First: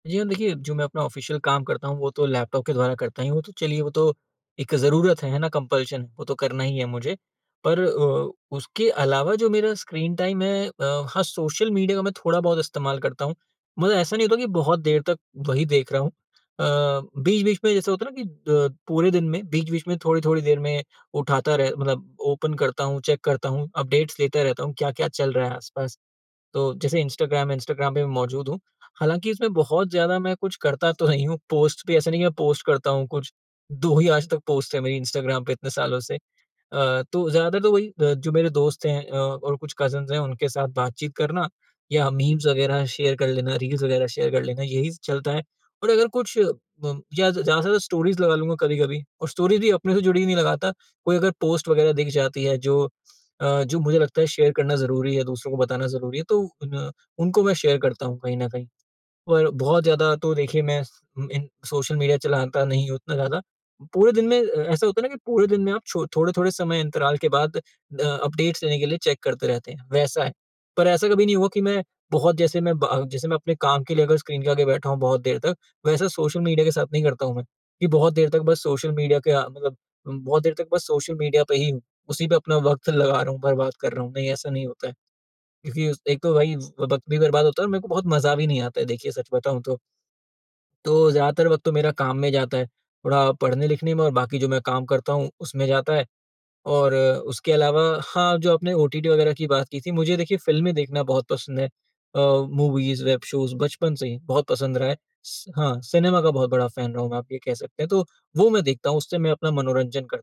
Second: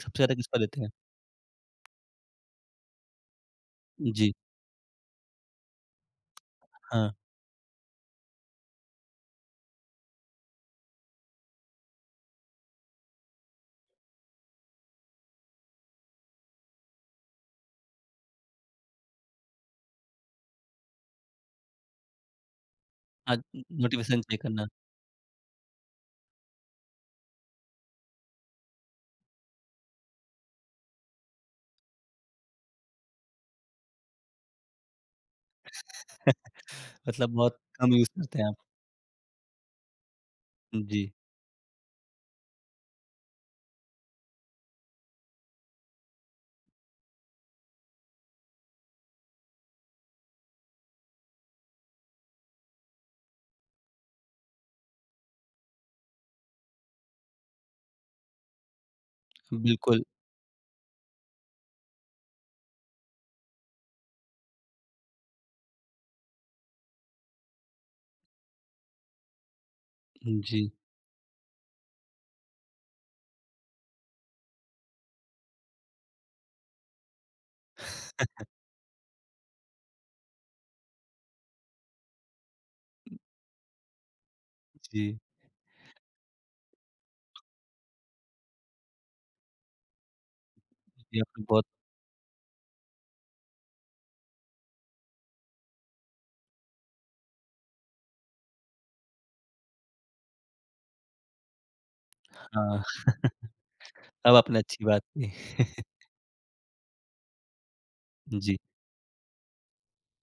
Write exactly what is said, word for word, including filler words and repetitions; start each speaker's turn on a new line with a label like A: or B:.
A: सबसे
B: जी हाँ,
A: ज़्यादा किस
B: देखिए,
A: पर
B: जो
A: देते
B: मैं
A: हैं?
B: अपना ऑफिशियल काम करता हूँ, वो तो लैपटॉप के द्वारा करता ही हूँ। तो चलिए, वो तो
A: जी।
B: एक ज़रूरत है, है ना, कम्पल्शन, वो तो करना ही है
A: हाँ।
B: मुझे। पर अ, उसके अलावा जो मेरा स्क्रीन टाइम है अ, हाँ, सोशल मीडिया मैं थोड़ा बहुत इस्तेमाल करता हूँ। मतलब ऐसा नहीं होता कि बहुत देर तक वही देख रहा हूँ। अ, बीच-बीच में जैसे होता है ना कि अ, पूरे दिन में बीच-बीच में थोड़ी-थोड़ी देर में उठाता रह मतलब ओपन करता हूँ, चेक
A: अ,
B: करता हूँ, अपडेट्स
A: नोटिफ़िकेशन चेक
B: लेते रहता
A: करना।
B: हूँ, क्या-क्या चल रहा है आस-पास। तो जैसे इंस्टाग्राम, इंस्टाग्राम पे मै मौजूद हूँ। हालाँकि, इसमें बहुत ज़्यादा मैं कुछ करता तो नहीं हूँ। पोस्ट भी ऐसा नहीं है कि मैं पोस्ट करता हूँ कुछ, दो ही आज तक पोस्ट हैं मेरी इंस्टाग्राम पे इतने सालों से। अ, तो
A: मतलब बहुत
B: ज़्यादातर तो वही
A: कम यूज़
B: ब जो
A: करते हैं
B: मेरे
A: आप?
B: दोस्त हैं अ, और कुछ कज़िन्स हैं, उनके साथ
A: जी।
B: बातचीत करना या मीम्स वगैरह शेयर कर लेना, रील्स वगैरह शेयर कर लेना, यही चलता है। और अगर कुछ मम या ज़ ज़्यादा से ज़्यादा स्टोरीज़ लगा लूँगा कभी-कभी और स्टोरीज़ भी अपने से जुड़ी नहीं लगाता। कोई अगर पोस्ट वगैरह दिख जाती है, जो अ, जो मुझे लगता है शेयर करना ज़रूरी है, दूसरों को बताना ज़रूरी है, तो उन उनको मैं शेयर करता हूँ कहीं ना कहीं, और बहुत
A: बिल्कुल।
B: ज़्यादा तो देखिए मैं स अ, इन सोशल मीडिया चलाता नहीं हूँ उतना ज़्यादा। पूरे दिन में अ, ऐसा होता है ना कि पूरे दिन में आप छो थोड़े-थोड़े समय अंतराल के बाद अ अपडेट्स लेने के लिए चेक करते रहते हैं, वैसा है।
A: जी
B: पर ऐसा कभी नहीं हुआ कि मैं बहुत जैसे मैं ब जैसे मैं अपने काम के लिए अगर स्क्रीन के आगे बैठा हूँ बहुत देर तक, वैसा सोशल मीडिया के साथ नहीं करता हूँ मैं, कि बहुत देर तक बस सोशल मीडिया के आ मतलब बहुत देर तक बस सोशल मीडिया पे ही हूँ। उसी पे अपना वक़्त लगा रहा हूँ, बर्बाद कर रहा हूँ। नहीं, ऐसा नहीं होता है।
A: जी।
B: क्योंकि उस एक तो वही व वक़्त भी बर्बाद होता है और मेरे को बहुत मज़ा भी नहीं आता है, देखिए, सच बताऊँ तो। तो
A: ये आपने
B: ज़्यादातर वक़्त
A: बहुत
B: तो मेरा काम में जाता है। थोड़ा पढ़ने-लिखने में और बाकी जो मैं काम करता हूँ, उसमें जाता है और उसके अलावा हाँ, जो आपने ओटीटी वगैरह की बात की थी, मुझे देखिए फ़िल्में देखना बहुत पसंद है। अ,
A: हाँ,
B: मूवीज़, वेब शोज़ बचपन से ही
A: अब
B: बहुत
A: आपने
B: पसंद
A: अच्छी
B: रहा है,
A: बात की।
B: स हाँ, सिनेमा का बहुत बड़ा फ़ैन रहा हूँ मैं, आप ये कह सकते हैं। तो वो
A: जी।
B: मैं देखता हूँ, उससे मैं अपना मनोरंजन करता हूँ।